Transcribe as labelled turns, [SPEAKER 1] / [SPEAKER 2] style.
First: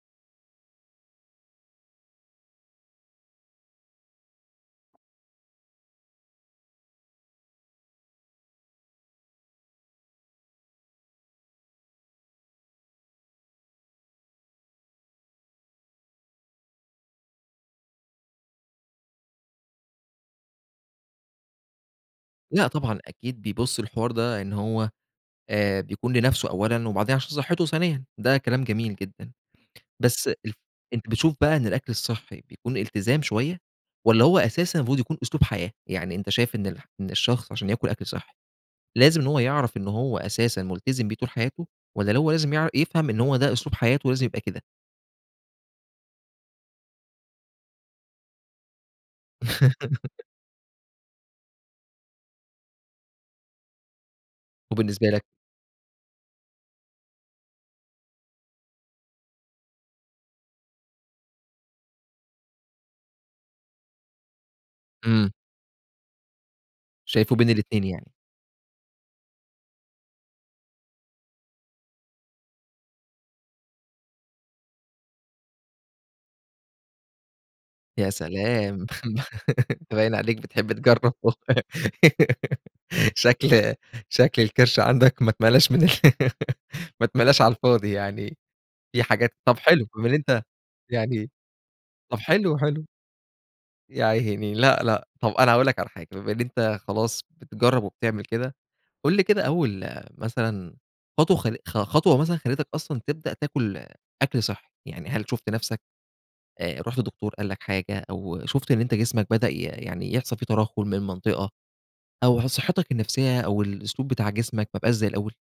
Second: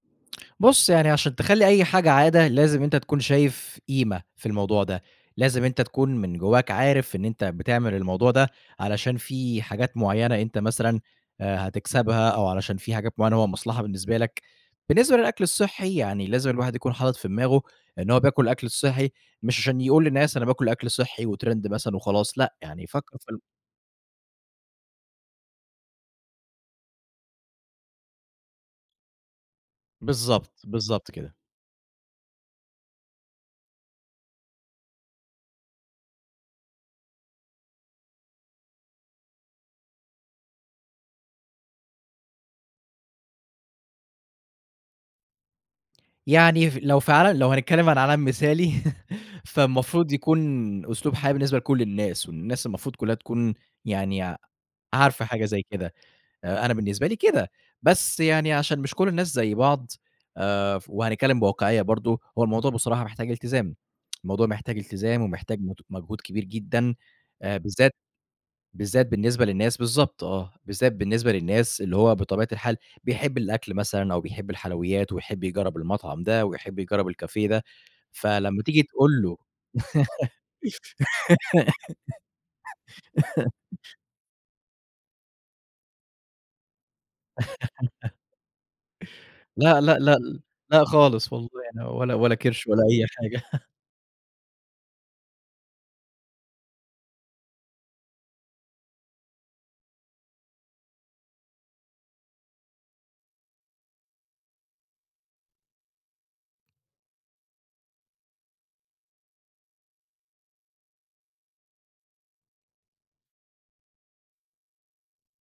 [SPEAKER 1] بُص، يعني عشان تخلّي أي حاجة عادة، لازم أنت تكون شايف قيمة في الموضوع ده. لازم أنت تكون من جوّاك عارف إن أنت بتعمل الموضوع ده علشان في حاجات معيّنة أنت مثلًا آآ هتكسبها، أو علشان في حاجات معيّنة هو مصلحة بالنسبة لك. بالنسبة للأكل الصحّي، يعني لازم الواحد يكون حاطط في دماغه إن هو بياكل الأكل الصحّي مش عشان يقول للناس أنا باكل أكل صحّي وترند مثلًا وخلاص لأ،
[SPEAKER 2] لأ
[SPEAKER 1] يعني
[SPEAKER 2] طبعًا،
[SPEAKER 1] فكّر في
[SPEAKER 2] أكيد
[SPEAKER 1] ال
[SPEAKER 2] بيبُص للحوار ده إن هو آآ بيكون لنفسه أولًا، وبعدين عشان صحّته ثانيًا ده كلام جميل جدًا. بس أ
[SPEAKER 1] بالضبط،
[SPEAKER 2] أنت
[SPEAKER 1] بالضبط
[SPEAKER 2] بتشوف
[SPEAKER 1] كده.
[SPEAKER 2] بقى إن الأكل الصحّي بيكون التزام شوية، والّا هو أساسًا المفروض يكون أسلوب حياة؟ يعني أنت شايف إن الح إن الشخص عشان ياكل أكل صحّي، لازم إن هو يعرف إن هو أساسًا ملتزم بيه طول حياته؟ والّا هو لازم يع يفهم إن هو ده أسلوب حياته لازم يبقى كده؟
[SPEAKER 1] يعني ف لو في عال لو هنتكلّم عن عالم مثالي فالمفروض يكون أسلوب حياة بالنسبة لكل الناس، والناس المفروض كُلّها تكون يعني
[SPEAKER 2] وبالنسبة لك؟
[SPEAKER 1] عارفة حاجة زي كده. أ أنا بالنسبة لي كده. بس يعني عشان مش كل الناس زي بعض آآ ف وهنتكلّم بواقعية برضه، هو الموضوع بصراحة محتاج التزام، الموضوع محتاج التزام
[SPEAKER 2] إمم.
[SPEAKER 1] ومحتاج مت مجهود كبير جدًا.
[SPEAKER 2] شايفه بين
[SPEAKER 1] آآ
[SPEAKER 2] الاتنين
[SPEAKER 1] بالذات
[SPEAKER 2] يعني.
[SPEAKER 1] بالذات بالنسبة للناس بالضبط آه. بالذات بالنسبة للناس اللي هو بطبيعة الحال بيحب الأكل مثلًا أو بيحب الحلويات، ويحب يجرّب المطعم ده ويحب يجرّب الكافيه ده.
[SPEAKER 2] يا
[SPEAKER 1] فلمّا تيجي
[SPEAKER 2] سلام!
[SPEAKER 1] تقول له
[SPEAKER 2] أنت باين عليك بتحب تجرّبه شكل شكل الكِرش عندك ما اتملاش من ال ما اتملاش على الفاضي. يعني في حاجات طب
[SPEAKER 1] لأ،
[SPEAKER 2] حلو،
[SPEAKER 1] لأ،
[SPEAKER 2] أومال
[SPEAKER 1] لأ ل
[SPEAKER 2] أنت
[SPEAKER 1] لأ
[SPEAKER 2] يعني
[SPEAKER 1] خالص والله ولا
[SPEAKER 2] طب
[SPEAKER 1] ولا
[SPEAKER 2] حلو،
[SPEAKER 1] كِرش ولا
[SPEAKER 2] حلو.
[SPEAKER 1] أي حاجة
[SPEAKER 2] ياعيني لأ، لأ طب أنا هاقول لك على حاجة بما إن أنت خلاص بتجرّب وبتعمل كده. قُل لي كده أول مثلًا خطوة خـل خ خطوة مثلًا خلّتك أصلًا تبدأ تاكل أكل صحّي؟ يعني هل شُفت نفسك، آآ رُحت لدكتور قال لك حاجة أو شُفت إن أنت جسمك بدأ ي يعني يحصل في ترَهُّل من منطقة، أو ح صحّتك النفسية أو الأسلوب بتاع جسمك ما بقاش زي الأول؟